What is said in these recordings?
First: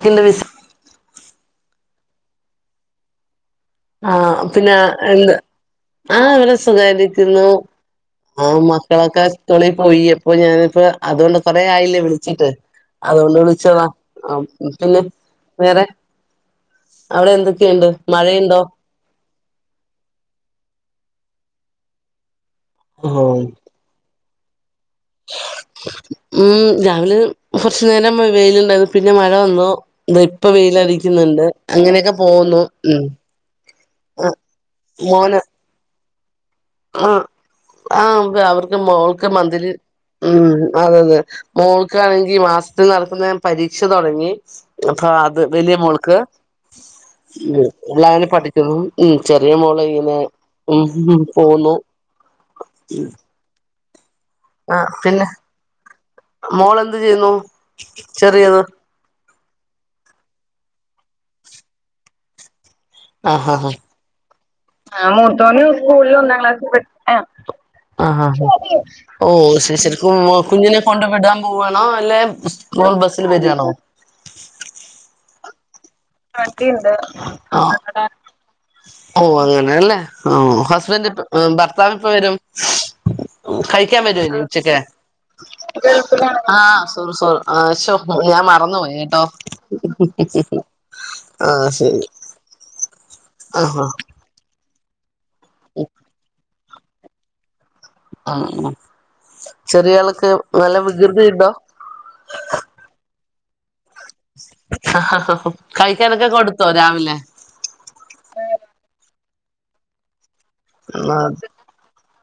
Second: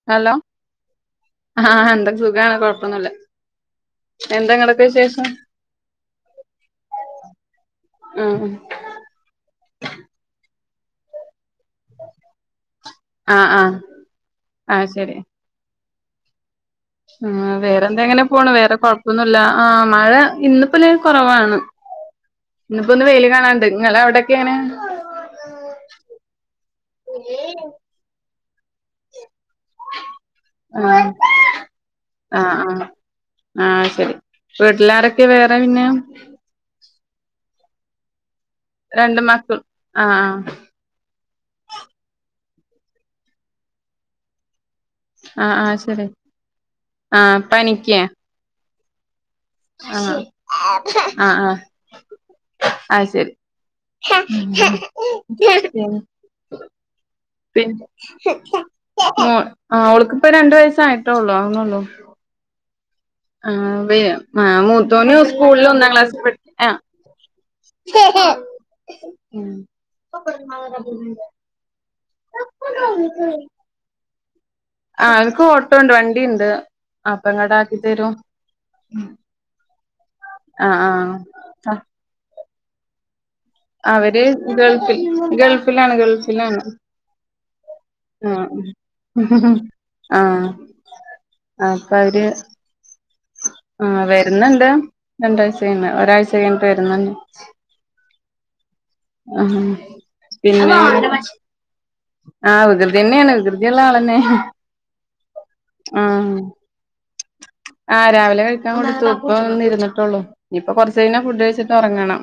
ക്കിണ്ട് hello വിസ് ആഹ് എന്തൊക്കെ സുഖണ കൊഴപ്പൊന്നല്ല ആഹ് പിന്നെ എന്താ ആഹ അവവിടെ സുഖാരിക്കുന്നു ആ ആഹ് മക്കളൊക്കെ സ്കൂളിൽ പോയി അപ്പൊ ഞാനിപ്പോ അതുകൊണ്ട കൊറെ ആയില്ലേ വിളിച്ചിട്ട് അതുകൊണ്ട് ആഹ് ആഹ് വിളിച്ചതാ പിന്നെ വേറെ അവിടെ അ വേറെ എന്തൊക്കെയുണ്ട് എന്ത എങ്ങനെ പൊന്നു മഴയുണ്ടോ വേറെകോയ ന്നുല്ല ആ മഴ ഇന്ന് പ്പ ലെനും കുറവാണ് ഇന്നിപ്പോ ഒന്ന് ആഹ് വെൽ കാണാണ്ട് നിങ്ങളെ അവിടെക്കെ അങ്ങനെ ഉം രാവിലെ കുറച്ചു നേരം വെയിലുണ്ടായിരുന്നു പിന്നെ മഴ വന്നു ഇ ഇപ്പ ആഹ് വെയിലടിക്കുന്നുണ്ട് അങ്ങനെയൊക്കെ പോന്നു ഉ ആ ശരി വീട്ടിലാരൊക്കെ വേറെ പിന്നെ ആ ആ [unintelligible] രണ്ട് മോൾക് മക്കൾ മന്ദിലി ആഹ് ആഹ് മ് അതെ അ തെ മോൾക്കാണെങ്കിൽ മാസ ൽ നടത്തുന്ന പരീക്ഷ തുടങ്ങി അപ്പൊ അത് ആഹ് വലിയ ആഹ് ശരി മോൾക്ക് ആഹ് ഉ പനിക്കേ എല്ലാരും പഠിക്കുന്നു ഉ ചെറിയ മോൾ ആഹ് അയിന്ന് ഉ ഉ ആഹ് ആഹ് പോന്നു ആ പിന്നെ [unintelligible] മോളെന്ത് ചെയ്യുന്നു പിൻ ചെറിയത് [unintelligible] അ അവക്കിപ്പോ രണ്ട് വയ അട്ടോള്ളൂ അവുന്നുള്ളു ആ ആ അവളെ മൂത്തോനു [unintelligible] ഒന്നാം ക്ലാസ്സിൽ പഠി ആ ആഅ ഓ ശരി ശരി മ് കുഞ്ഞിനെ കൊണ്ടു വിടാൻ പോവണോ അല്ലെ മോൾ ബസ്സിൽ വരണോ ആ അവൻക്ക് ഓട്ടോ ഉണ്ട് വണ്ടിണ്ട് അപ്പ [unintelligible] ഇങ്ങട്ട് ആക്കി ടെ തരും ഓ അങ്ങനെല്ലേ അ ആ ഹസ്ബൻഡ്പ്പ ആ ഭർത്താവ് ഇപ്പ വരും കഴിക്കാൻ അവര് വരുവോ ഇനി ഉച്ചക്ക് ഗൾഫിൽ ഗൾഫിലാണ് ഗൾഫിലാണ് ആഹ് സോറി സോറി ആഹ് ശോ ഞാൻ മറന്നുപോയി കേട്ടോ [unintelligible] ആ ആഹ് അപ്പൊ ശരി അവര് ആഹ് അ വരുന്നുണ്ട് രണ്ടാഴ്ച കഴിയുമ്പ ഒരാഴ്ച കഴിഞ്ഞിട്ട് വരുന്നുണ്ട് ആ ആ ചെറിയ ആളൊക്കെ നല്ല പിന്നെ വികൃതിണ്ടോ ആ വികൃതി തന്നെയാണ് വികൃതിയുള്ള ആളാ ആ ആ ആ കഴിക്കാനൊക്കെ കൊടുത്തുവോ രാവിലെ അരാവിലെ കഴിക്കാൻ കൊടുത്തു ഇപ്പൊ വന്ന്ഇരിട്ടുള്ളൂ ഇനിയിപ്പൊ കുറച്ച കഴഞ്ഞ ഫുഡ് കഴിച്ചിട്ട് ഒറങ്ങണം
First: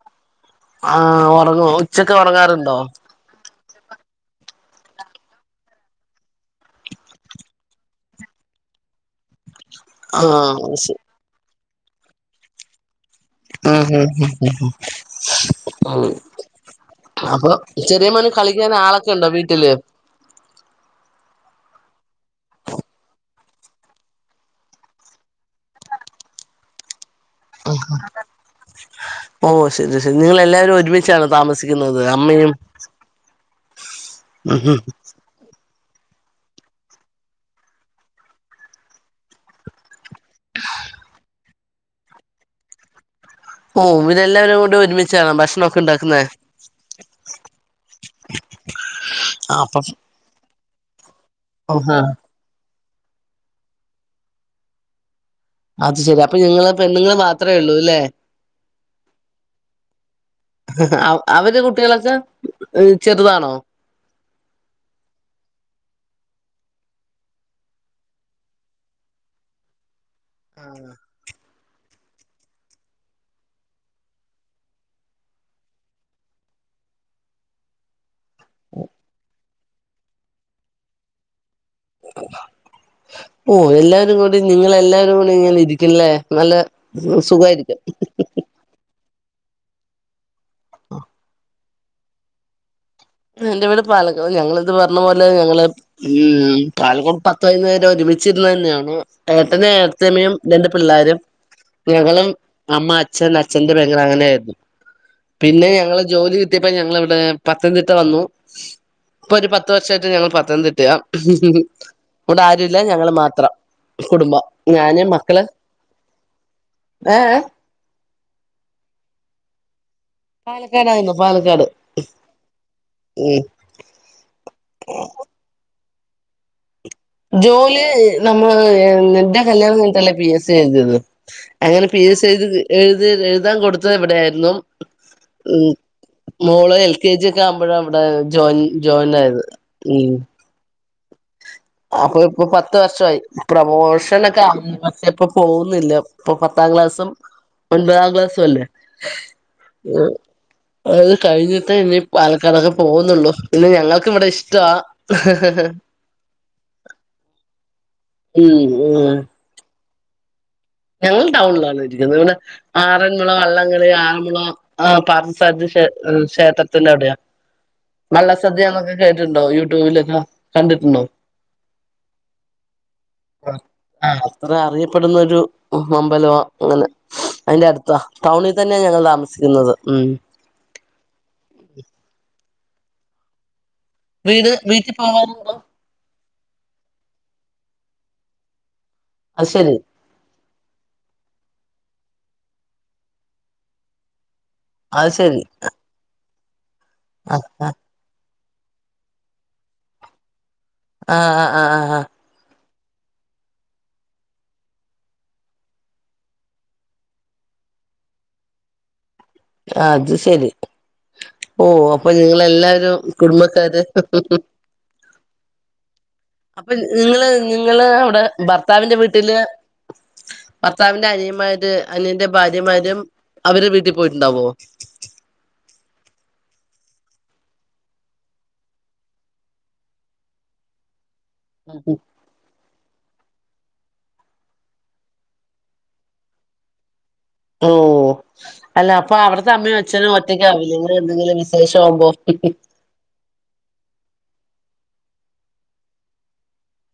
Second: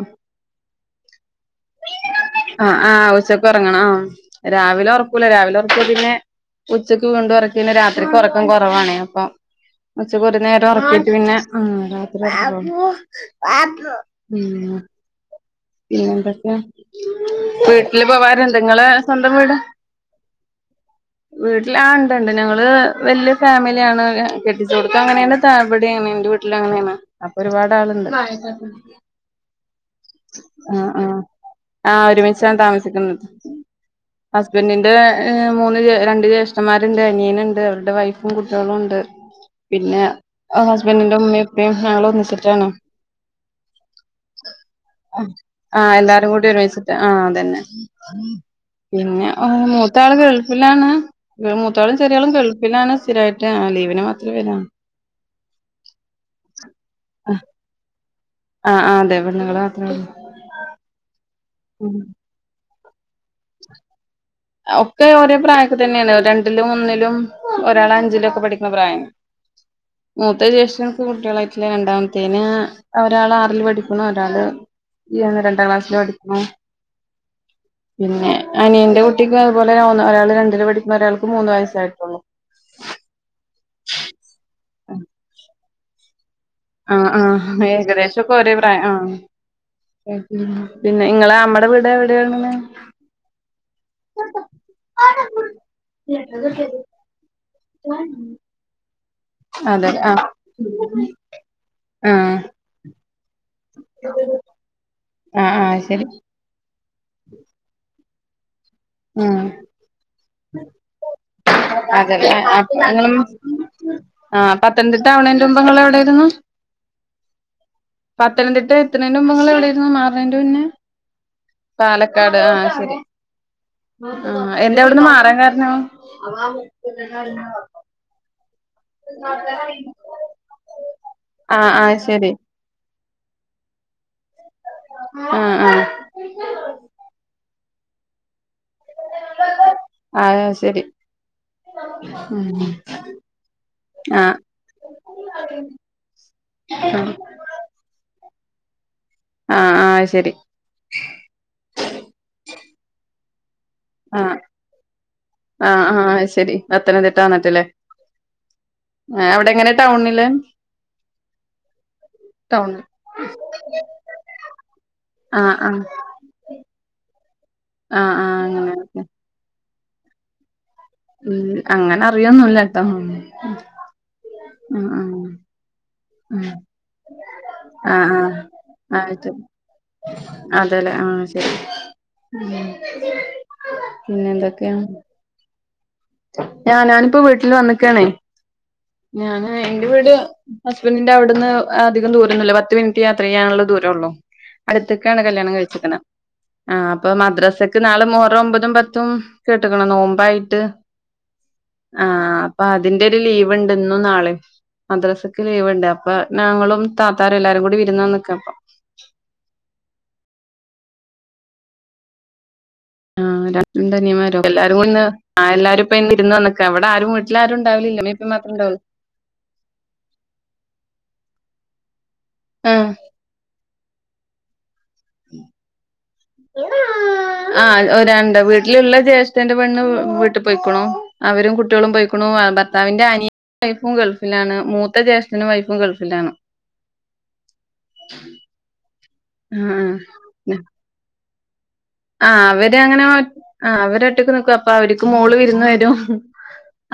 ആ ഉറങ്ങും ഉച്ചക്ക്‌ ഉറങ്ങാറുണ്ടോ അ അ രാവിലെ ഉറക്കൂല്ല രാവിലെ ഉറക്യ പിന്നെ ഉച്ചക്ക് വീണ്ടും ഉറക്കില്ല രാത്രിക്ക് ഉറക്കം കുറവാണേ അപ്പൊ ഉച്ചക്ക് ആഹ് ഒരു അത് നേരം ശരി ഉറക്കിയിട്ട് പിന്നെമ് രാത്രിഉറക്ക പപ്പു ഉം ഉം ഉം പിന്നെന്തൊക്കെയ അപ്പൊ വീട്ടില് ചെറിയ മോന് പോവാറ്ണ്ടാ കളിക്കാൻ ങ്ങള് ആളൊക്കെ ഉണ്ടോ സ്വന്തം വീട് വീട്ടില് [inaudible] വീട്ടിൽ ആ ഉണ്ടണ്ട് ഞങ്ങള് വല്യ ഫാമിലിയാണ് കിട്ടിച്ചോട്ത് അങ്ങനെയണ് ത്ത ഇവിടിം അങ്ങനെയാണ് എന്റെ വി വീട്ടില അങ്ങനെയാണ് അപ്പൊ ഒരുപാട് ആളുണ്ട് ഓഹ് ശരി ശരി നിങ്ങളെല്ലാവരും ആ ആ ഒരുമിച്ചാണോ ആ താമസിക്കുന്നത് അമ്മയും ഒരുമിച്ചാണ് താമസിക്കുന്നത് ഹസ്ബൻഡിന്റെ മൂന്ന് രണ്ട് ജ്യേഷ്ഠന്മാരുണ്ട് അനിയൻ ഉണ്ട് അവരുടെ വൈഫും പിന്നെ ഹസ്ബൻഡിന്റെ ഉമ്മിമിംഉപ്പിമിംഞങ്ങൾ ഒന്നിച്ചിട്ടാണ് ഓ ഇതെല്ലാവരും കൂട് ഒരുമി ആഎല്ലാരും കൂടി ഒരുമി ആഅതന്നെ പിന്നെ ആഹ് അപ്പം മൂത്ത ആള് ഗൾഫിലാണ് മൂത്താളും ആഹ് ചെറിയാളും ഗൾഫി ലാണ് സ്ഥിരായിട്ട് ലീവിനെ മാത്രേ വരാ അത് ശെരി അപ്പൊ നിങ്ങൾ പെണ്ണുങ്ങൾ മാത്രഉള്ളൂ ല്ലേ ആഹ് ആഹ് അതെ പെണ്ണുങ്ങള് മാത്രേ ഉള്ളൂ [unintelligible] അവര് കുട്ടികളക്കാ ഒക്കെ ഒരേ പ്രായക്ക തന്നെയാണ് രണ്ടിലും ഒന്നിലും ഒരാൾ അഞ്ചിലും ഒക്കെ പഠിക്കുന്ന പ്രായം മൂത്തേ ജേഷ്ഠന് കുട്ടികളായിട്ടില്ല രണ്ടാമത്തേന് ഒരാൾ ആറിൽ പഠിക്കണം ഒരാള് യാള്ണ്ടാം ക്ലാസ്സി പഠിക്കണ [unintelligible] പിന്നെ അനിയന്റെ കുട്ടിക്കും അതുപോലെ ഒരാൾ രണ്ടില് പഠിക്കുന്ന ഒരാൾക്ക് മൂന്ന് വയസ്സ് യിട്ടുള്ളൂ ഓ എല്ലാരും കൂടി നിങ്ങളെല്ലാവരും കൂടി ഇങ്ങനെ ഇരിക്കില്ലേ ആ ആഹ് ഏകദേശംൊക്കെ ഒരേ പ്രായം ആ പിന്നെ ങ്ങളെ നമ്മടെ വീടെ എവിടെയാണ് എന്റെ വീട് പാലക്കവലഞങ്ങളിത് പറഞ്ഞ പോലെ ഞങ്ങള് പലക്കോട് പത്തൈ പേരം ഒരുമിച്ചിരുന്ന തന്നെയാണ്ോ [inaudible] ഏട്ടന അതെ ആഹ് ഏട്ത്തിയമ്മയും രണ്ട് പിള്ളാരും ഞങ്ങളും ആഹ് അമ്മ അച്ഛൻ അച്ഛന്റെ പെങ്ങൾ അങ്ങനെ ആയിരുന്നു ആഹ് പിന്നെ ആഹ് ഞങ്ങള് ശരി ജോലി കിട്ടിയപ്പോ ഞങ്ങ ഇവിടെ പത്തംതിട്ട ഇ വന്നു ഇപ്പൊ ഉം ഒരു പത്ത് വർഷമായിട്ട് ഞങ്ങള് പത്തനംതിട്ടയാ അതല്ലേ ഇവിടെ അപ്പൊ ആരുല്ല ഞങ്ങള്ൾ ഇങ്ങളും മാത്രം കുടുംബം ആഹ് ഞാന് പത്തനംതിട്ട മക്കള് ആവണേന്റെ മുമ്പ് ഇങ്ങള് എവിടെയായിരുന്നു ഏ പത്തനംതിട്ട എത്തണേന മുമ്പ് നിങ്ങൾഎവിടാരുന്നു മാ ന്റെ മുന്നേ പാലക്കാടായിരുന്നു പാലക്കാട് പാലക്കാട് ആഹ ശരി ഉം ആ എന്താ അവിടന്ന് മാറാൻ കാരണം ജോലി നോ ന്റെകല്യാണം കഴിഞ്ഞിട്ടല്ലേ പിഎസ് സി എഴുതിയത് ആ ആ അങ്ങനെ പി എസ് സി ശരി എഴുത ത് എഴുതാൻ കൊടുത്തത് ഇവിടെയായിരുന്നു ആ ആ മോള് എൽ കെ ജി ഒക്കെ ആവുമ്പോഴ ഇവിടെ ജോയിൻജോയിൻ ആയത് ഉ ആ ശരി അപ്പൊ ഇപ്പൊ ഉം പത്ത് വർഷമായി ആ പ്രമോഷന ഒക്കെ പക്ഷേ ഇപ്പൊ പോകുന്നില്ല ഇപ്പൊ പത്ത പത്താം ക്ലാസും ഒൻപതാം ക്ലാസും അല്ലേ ആ ആ ശരി അത് കഴിഞ്ഞിട്ടേ ഇനി പാലക്കാടൊക്കെ പോകുന്നുള്ളു പിന്നെ ഞങ്ങൾക്ക ആ ഇവിടെ ഇഷ്ടമാ എത്രന തതിട്ടാ വന്നിട്ടില്ലേ ഉം ഉം ടൗണില് ഞങ്ങൾ ടൗണിലാണ് ഇരിക്കുന്നത് ഇവിടെ ടൗണിൽ ആറന്മുള വള്ളംകളി ആറന്മുള ആ ആ പാർസദ്യ ആ ക്ഷേത്രത്തി അവിടെയ ആ ആ മല്ലസദ്യൊക്കെ കേട്ടിട്ടുണ്ടോ ല്ലതാ ഉ അങ്ങനെ അറിയോൊന്നുംല്ലട്ടോ ആ അത്ര അറിയപ്പെടുന്നരു ഉ അടുത്താ ആഹ ആഹ ടൗണിൽ തന്നെയാ ഞങ്ങൾ ആയിട്ട താമസിക്കുന്നത് ഉം അതെല്ലേ ആഹ ശരി പിന്നെ വീട് എന്തൊക്കെയാ വീട്ടിൽ പോവാറുണ്ടോ ഞാനഞാാനിപ്പോൊ വീട്ടിൽ വന്നക്കണേ അത് ഞാന് ശരി എന്റെറെ വീട് ഹസ്ബൻറിന്റെ അവിടുന്ന് അധികം ദൂരൊന്നുമല്ല പത്ത് മിനിറ്റ് യാത്ര ചെയ്യാനുള്ള ദൂരംള്ളു അത് അടുത്തൊക്കെയാണ് ശരി കല്യാണം കഴിച്ചിരിക്കുന്നത് ആ അപ്പൊ ആ ആ മദ്രാസക്ക്നാളെ മുഹറം ഒമ്പതു പത്തു പതും പത്തും കേട്ടക്കണം നോമ്പായിട്ട് ആഹ ആഹ് ആഹ് ആഹ് ആഹ അപ്പ അതിന്റെ ഒരു ലീവ് ഉണ്ടന്നു നാളെ മദ്രസക്ക് ലീവ്ണ്ട് അപ്പൊ ഞങ്ങളും താത്താരും എല്ലാരും കൂടി വിരുന്ന നക്ക അപ്പ അത് ശരി ഓ അപ്പൊ നിങ്ങളെല്ലാവ റും ആഹ് കുടുംബത്താണ് രണ്ടനിയന്മാരും എല്ലാരും കൂടിന്ന് ആഹ് എല്ലാരും ഇപ്പ ഇന്ന് വിരുന്ന് വന്ന്ക്കാ അപ്പൊ ഇവിടെ ആരും നിങ്ങള് വീട്ടിലാരും നിങ്ങള് ഉണ്ടാവലില്ല ഇമ്മീം അടെ ഇപ്പീം മാത്രേ ഉണ്ടാവൊള്ളൂ ഭർത്താവിന്റെ വീട്ടില് ഭർത്താവിന്റെ അനിയ അന്യന്റെ ആഹ് ഭാര്യമാരും അവര് വീട്ടിൽ പോയിട്ടുണ്ടാവോ ത [unintelligible] ആഹ ഒ രണ്ട വീട്ടിലുള്ള ജ്യേഷ്ഠേന്റെ പെണ്ണ് വീട്ടിൽ പോയിക്കണോ അവരും കുട്ടികളും പോയിക്കണും ഭർത്താവിന്റെ അനിയ വൈഫും ഗൾഫിലാണ് മൂത്ത ജ്യേഷ്ഠനും വൈഫും ഗൾഫിലാണ് ഓ അല്ല അപ്പൊ അവിടുത്തെ ആ അമ്മയും അച്ഛനും ഒറ്റക്ക ആാവില്ലങ്ങന എന്തെങ്കിലും വിശേഷം ആവുമ്പോ ആ അവര് അങ്ങനെ ആ അവര ഒട്ടക്ക് നിക്കും അപ്പൊ അവർക്ക് മോള് വിന്ന് വരും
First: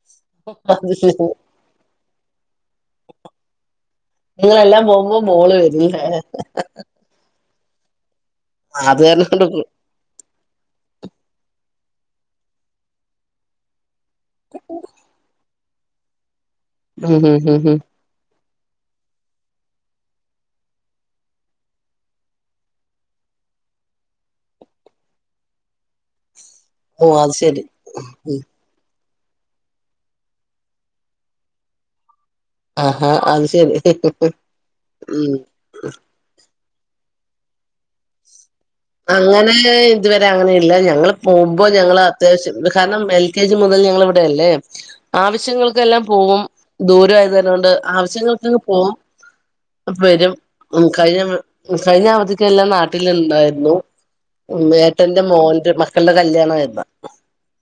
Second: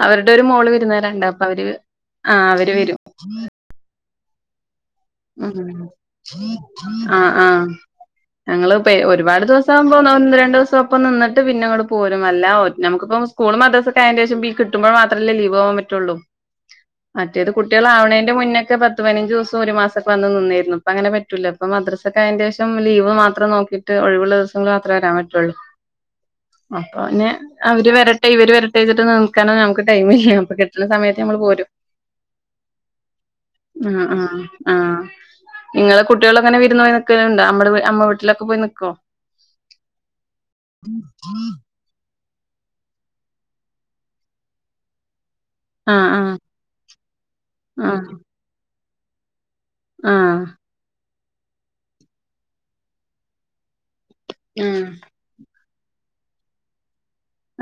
അവരുടെ ഒരു മോള് അത് ശരി വരുന്നവരുണ്ട് അപ്പൊ അവര് ആ അവര് വരും നിങ്ങളെല്ലാം പോ ഉ ആഹ ആഹ ഞങ്ങള്ൾ പ അത് കാരണം ഒരുപാട് കൊണ്ട് ദിവസം ആവുമ്പോന്ന രണ്ടു ദിവസം ഒപ്പം നിട്ട് പിന്നെ ഇങ്ങട്ട പോരുും അല്ല നമുിപ്പം സ്കൂൾ മത അതിം കിട്ടുമ്പോൾ മാത്രമല്ലേ ലീവ് ആവാൻ പറ്റുള്ളൂ ഉം ഉം മറ്റേത് ഉം ഉം കുട്ടികൾവണേന്റെ മുന്നേ പത്ത് പതിനഞ്ച് ദിവസം ഒരു മാസം െ വന്ന് നിന്നിരുന്നു അപ്പൊ അങ്ങനെ പറ്റൂല്ല ഇപ്പ മ്രസ്സൊക്ക അതിന്റെ ശശം ലീവ് മാത്രം നോക്കിട്ട് ഒഴിവുള്ളിവസിൽ മാത്ര വരാൻ പറ്റുള്ളൂ ഉ അപ്പൊ പിന്നെ അവര് വരട്ടെ ഇവര് വരട്ടെതിിട്ട് കാരണം നമുക്ക് ടൈം ഇ അപ്പൊ കിട്ടണ സമയത്ത് നമ്മൾ പോരും ആഹഹ അത് ശരി ആഹ് ആഹ് ഉ അങ്ങനെ വര പോൽക്കലണ്ട് നമ്മ നമ്മ വീലൊക്കെ പോയി നിക്കോ അങ്ങനെ ഇതുവരെ അങ്ങനെ ഇല്ല ഞങ്ങൾ പോുമ്പോ ഞങ്ങള് അത്യാശ്യം കാരണം എൽ കെ ജി മുതൽ ഞങ്ങള ഇവിടെയല്ലേ ആവശ്യങ്ങൾക്കെല്ലാം ആഹ് ആഹ് പോകവും ദൂരമായത് തന്ന കൊണ്ട് ആഹ് ആവശ്യങ്ങൾക്കൊ പോകവും അ വരും ആഹ് ഉ കഴിഞ്ഞ കഴിഞ്ഞ അവധിക്കെല്ലാം നാട്ടിലുണ്ടായിരുന്നു ഉം ഏട്ടന്റെ മോറെ മക്കളുടെ കല്യാണ ആുന്ന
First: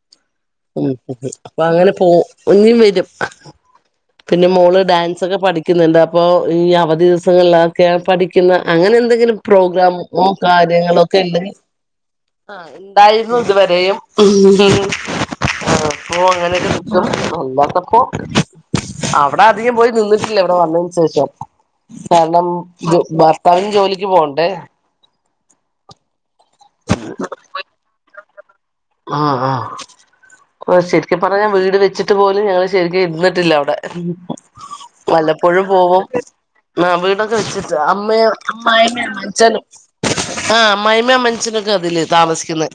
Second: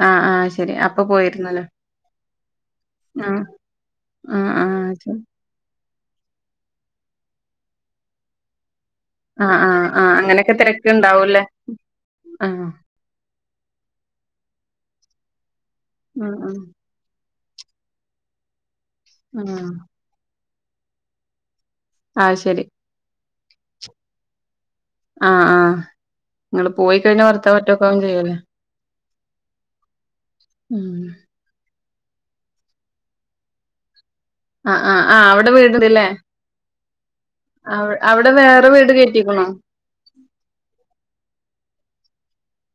ആഹ് ആഹ് ശരി ഉ അപ്പൊ അപ്പൊ പോയിരുന്നല്ലേ അങ്ങനെ പോും ഒഞ്ഞും വരും ആഹ് പിന്നെ ആഹ് മോള് ആഹ് ശരി ഡാൻസ് ഒക്കെ പഠിക്ക പഠിക്കുന്നുണ്ട് അപ്പോൾ ഈ അവധി ദിവസങ്ങളിലൊക്കെ പഠിക്കുന്ന അങ്ങനെ എന്തെങ്കിലും ആഹ് ആഹ് ആഹ് പ്രോഗ്രാമോ അങ്ങനെയൊക്കെ കാര്യങ്ങളൊക്കെ ഉള്ള തിരക്കുണ്ടാവൂല്ലേ ആ ആഹ് എന്തായാലും ഇതുവരെയും ആഹ് അങ്ങനെക്കെും നന്നാത്തപ്പോ അവിടെ ആഹ് അധികം പോയി നിന്നിട്ടില്ല ഇവിടെ വന്നതിന് ശേഷം ആഹ് കാരണം ശരി ഭർത്താവിന് ജോലിക്ക് പോകണ്ടേ ആഹ് ആഹ് നിങ്ങള് പോയി കഴിഞ്ഞാ വർത്തൻ പറ്റോക്ക ചെയ്യല്ലേ ആഹ ആഹ് ഓ ഉം ശരിക്ക പറഞ്ഞൻ വീട് വെച്ചി ഇ പോലും ഞങ്ങള് ശരിക്കും ഇുന്നിട്ടില്ല അവിടെ ആഹ് ആഹ് ആഹ് അവിടെ വല്ലപ്പോഴും പോവാം വീട്ണ്ട്ല്ലേ ആ വീടൊക്കെ വെച്ചിട്ട് അവി അമ്മ അവിടെ വേറെ അ്മായി വീട് കേറ്റിക്ക്ണോ അച്ഛനും ആഹ മൈമ മനുസനൊക്കെ അതില്േ താമസിക്കുന്ന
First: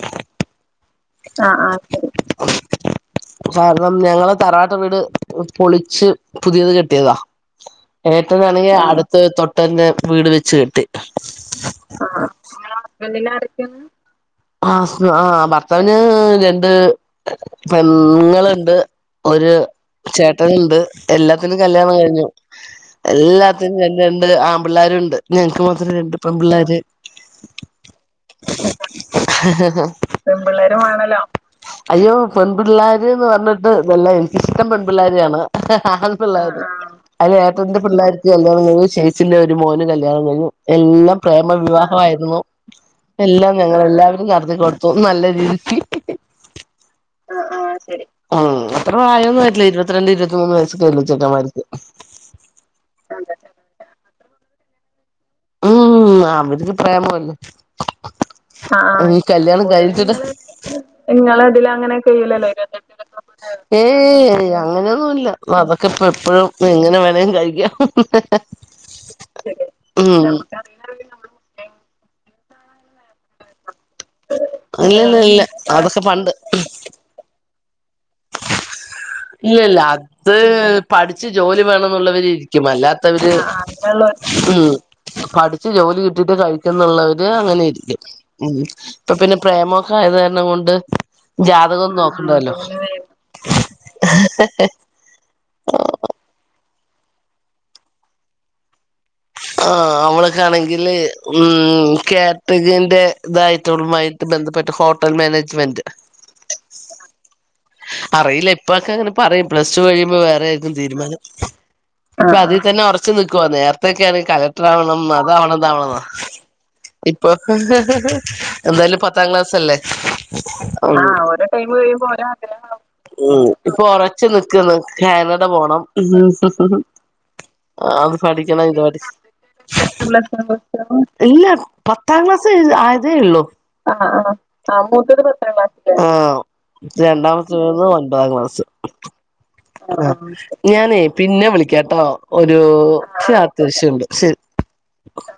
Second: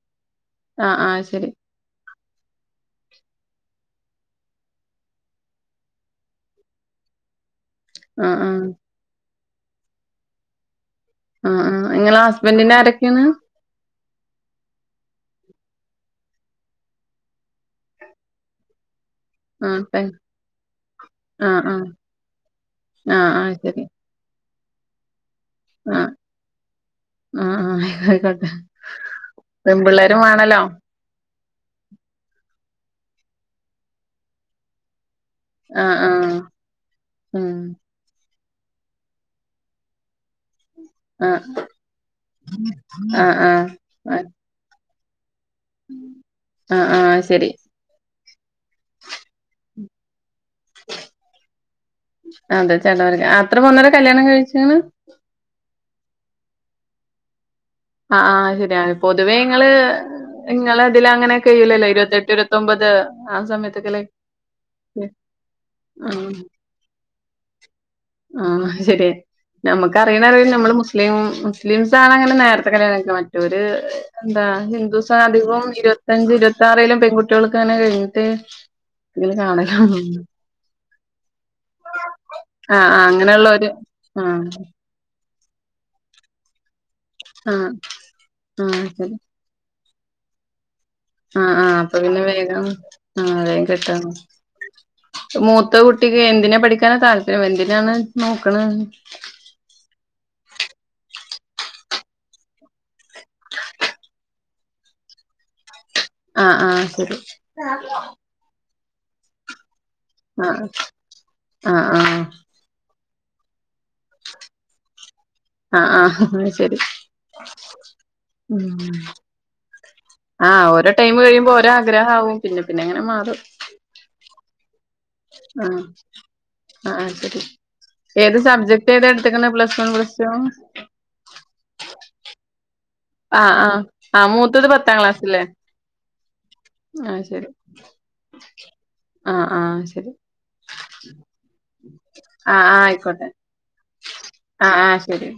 ആഹ ആഹ ശരി [unintelligible] ആ [unintelligible] കാരണം ഞങ്ങള് തറാട്ട വീട് പൊളിച്ച് പുതിയത് കെട്ടിയതാ ആഹ് ആഹ് ഏറ്റനാണെങ്കിൽ അടുത്ത തൊട്ടന്നെ വീട് വെച്ച് കിട്ടി ആഹ് ആഹ് ഇങ്ങളെ ഹസ്ബന്റിന് ആരൊക്കേണ് ആ ആ [unintelligible] അവന് രണ്ട് പെങ്ങുണ്ട് ഒരു ആഹ് പെ ചേട്ടന ഉണ്ട് എല്ലാത്തിനും ആഹ് ആഹ് കല്യാണം കഴിഞ്ഞു ആഹ് ആഹ് എല്ലാത്തിനും ശരി ചന്നുണ്ട് ആമ്പിള്ളേരു ഉണ്ട് ഞങ്ങക്ക് മാത്രം ആഹ് രണ്ടപ്പ പിള്ളോര് ആഹ് ആഹ് ആയിക്കോട്ടെ പെമ്പിള്ളേരും വാണല്ലോ പിള്ളേണല്ലോ അയ്യോ പെൺപിള്ളേർ എന്ന് പറഞ്ഞിട്ട് ഇതെല്ലാം എനിക്കിഷ്ടം പെൺപിള്ളേർ ആ ആഹ് ആഹ് പിള്ളേ അ ഉം ഏറ്റന്റെ പിള്ളേ കല്യാണം ശെയ്സിന്റെ ഒരു മോന് കല്യാണം കഴു എല്ലാം ആഹ് പ്രേമ വിവാഹമായിരുന്നു ആഹ് എല്ലാം ആഹ് ഞങ്ങളെല്ലാവരും നടത്തി കൊടുത്തു നല്ല രീതി ആഹ ആഹ ശരി ആ അത്ര പ്രായമൊന്നും വരിില്ല ഇരുപത്തിരണ്ട് ഇരുപത്തി അതെ ചേട വരക്ക് അത്ര മന്നര കല്യാണം കഴിച്ചി ഉം അതിക്ക് പ്രേമല്ലേ ആഹ് ആഹ് ശരിയാണ് പൊതുവേ ഇങ്ങള് ആല് ഇങ്ങളെ ഇതിലങ്ങനെ നിങ്ങള ഇതിൽ കഴിയൂലല്ലോ ഇരുപത്തെട്ട് അങ്ങനെക്കലല്ലോ ഇരുപത്തൊമ്പത് ആ സമയത്തൊക്കെല്ലേ ഏയ് അങ്ങനെയൊന്നുമല്ല അതൊക്കെ ഇപ്പ എപ്പഴും എങ്ങനെ വേനയും കഴ ആഹ ശരി നമ്മുക്കറിയണ അറി നമ്മൾ മുസ്ലിം മുസ്ലിംസണ് െ നേത്തെ കളിയൊക്കെ മറ്റൊര് എന്താ ഇല്ല ഹിന്ദുസ ഇല്ല ഇല്ല അധികവും അതൊക്കെ പണ്ട് ഇരുപത്തഞ്ചച് ഇരുപത്തി ആറിലും പെൺകുട്ടികൾ ക്കാന കഴിഞ്ഞട്ട ഇല്ല ഇല്ല അത് പഠിച്ച് ജോലി വേണം എന്നുള്ളവരി ഇരിക്കും ആഹ് ആഹ് മല്ലാത്തവര് അങ്ങനെയുള്ളോര് ആഹ് ഉ പഠിച്ച് ജോലി കിട്ടിട്ട് കഴിക്കുന്നുള്ളവര് അങ്ങനെ ആഹ് ഇരിക്കും ഉ ആഹ് ഇപ്പൊ പിന്നെ പ്രേമം ഹായധാരണം കൊണ്ട് ആഹ ആഹ് ജാതകം അപ്പൊ പിന്നെ നോക്കണ്ടല്ലോ വേഗം ആ വേഗ മൂത്ത കുട്ടിക്ക് എന്തിന പഠിക്ക എനെ താല്പര്യം എന്തിനാണ് നോക്കണ ആ അവളക്കാണെങ്കില് ഉം കാടഗിന്റെ ഇതായിട്ടുള്ളമായിട്ട് ബന്ധപ്പെട്ട് ഹോട്ടൽ മാനേജ്മെന്റ് ആഹ ആഹ ശരി അറിയില്ല ഇപ്പൊക്കെ അങ്ങനെ പറയും പ്ലസ് ടു കഴിയുമ്പോ വേറെ ആഹ് ആക്കും തീരുമാനം ആഹ് ആഹ് ഇപ്പൊ അതിൽ തന്നെറ വച്ച് നൽക്കുവവാ നേരത്തെക്കെ കലക്ടർവണം ആഹ് അതാവണംന്താവണെന്നോ ആഹ് ശരി ഇപ്പൊ ഉം എന്തായാലും പത്താം ക്ലാസല്ലേ ആഹ് ഓരോ ടൈം കഴിയുമ്പോ ഓരോ ആഗ്രഹം ആവും പിന്നെ പിന്നെ അങ്ങനെ മാറും [unintelligible] കാനഡ പോണം ആഹ് ആഹ് ശരി അത് ഏത് പഠിക്കണം ഇതു സബ്ജക്ട് പഠി ഏതാ എടുത്ത്ക്ക്ണെ പ്ലസ് വൺ പ്ലസ് ടു ഇല്ല പത്താം ക്ലാസ് ആ ആഹ് ആഹ് ആ ആ ആഹ് മൂത്തത് ആ പത്താം മൂത്തത് ക്ലാസ്സ്ല്ലേ പത്താം ക്ലാസില ആഹ് ശരി രണ്ടാമത്തത് വന്ന് ഒൻപതാം ക്ലാസ് ആഹ് ആഹ് ശരി ആ ഞാനേ പിന്നെ വിളിക്കാട്ടോ ഒരു അത്യാവശ്യണ്ട് ശരി ആ ആ ശരി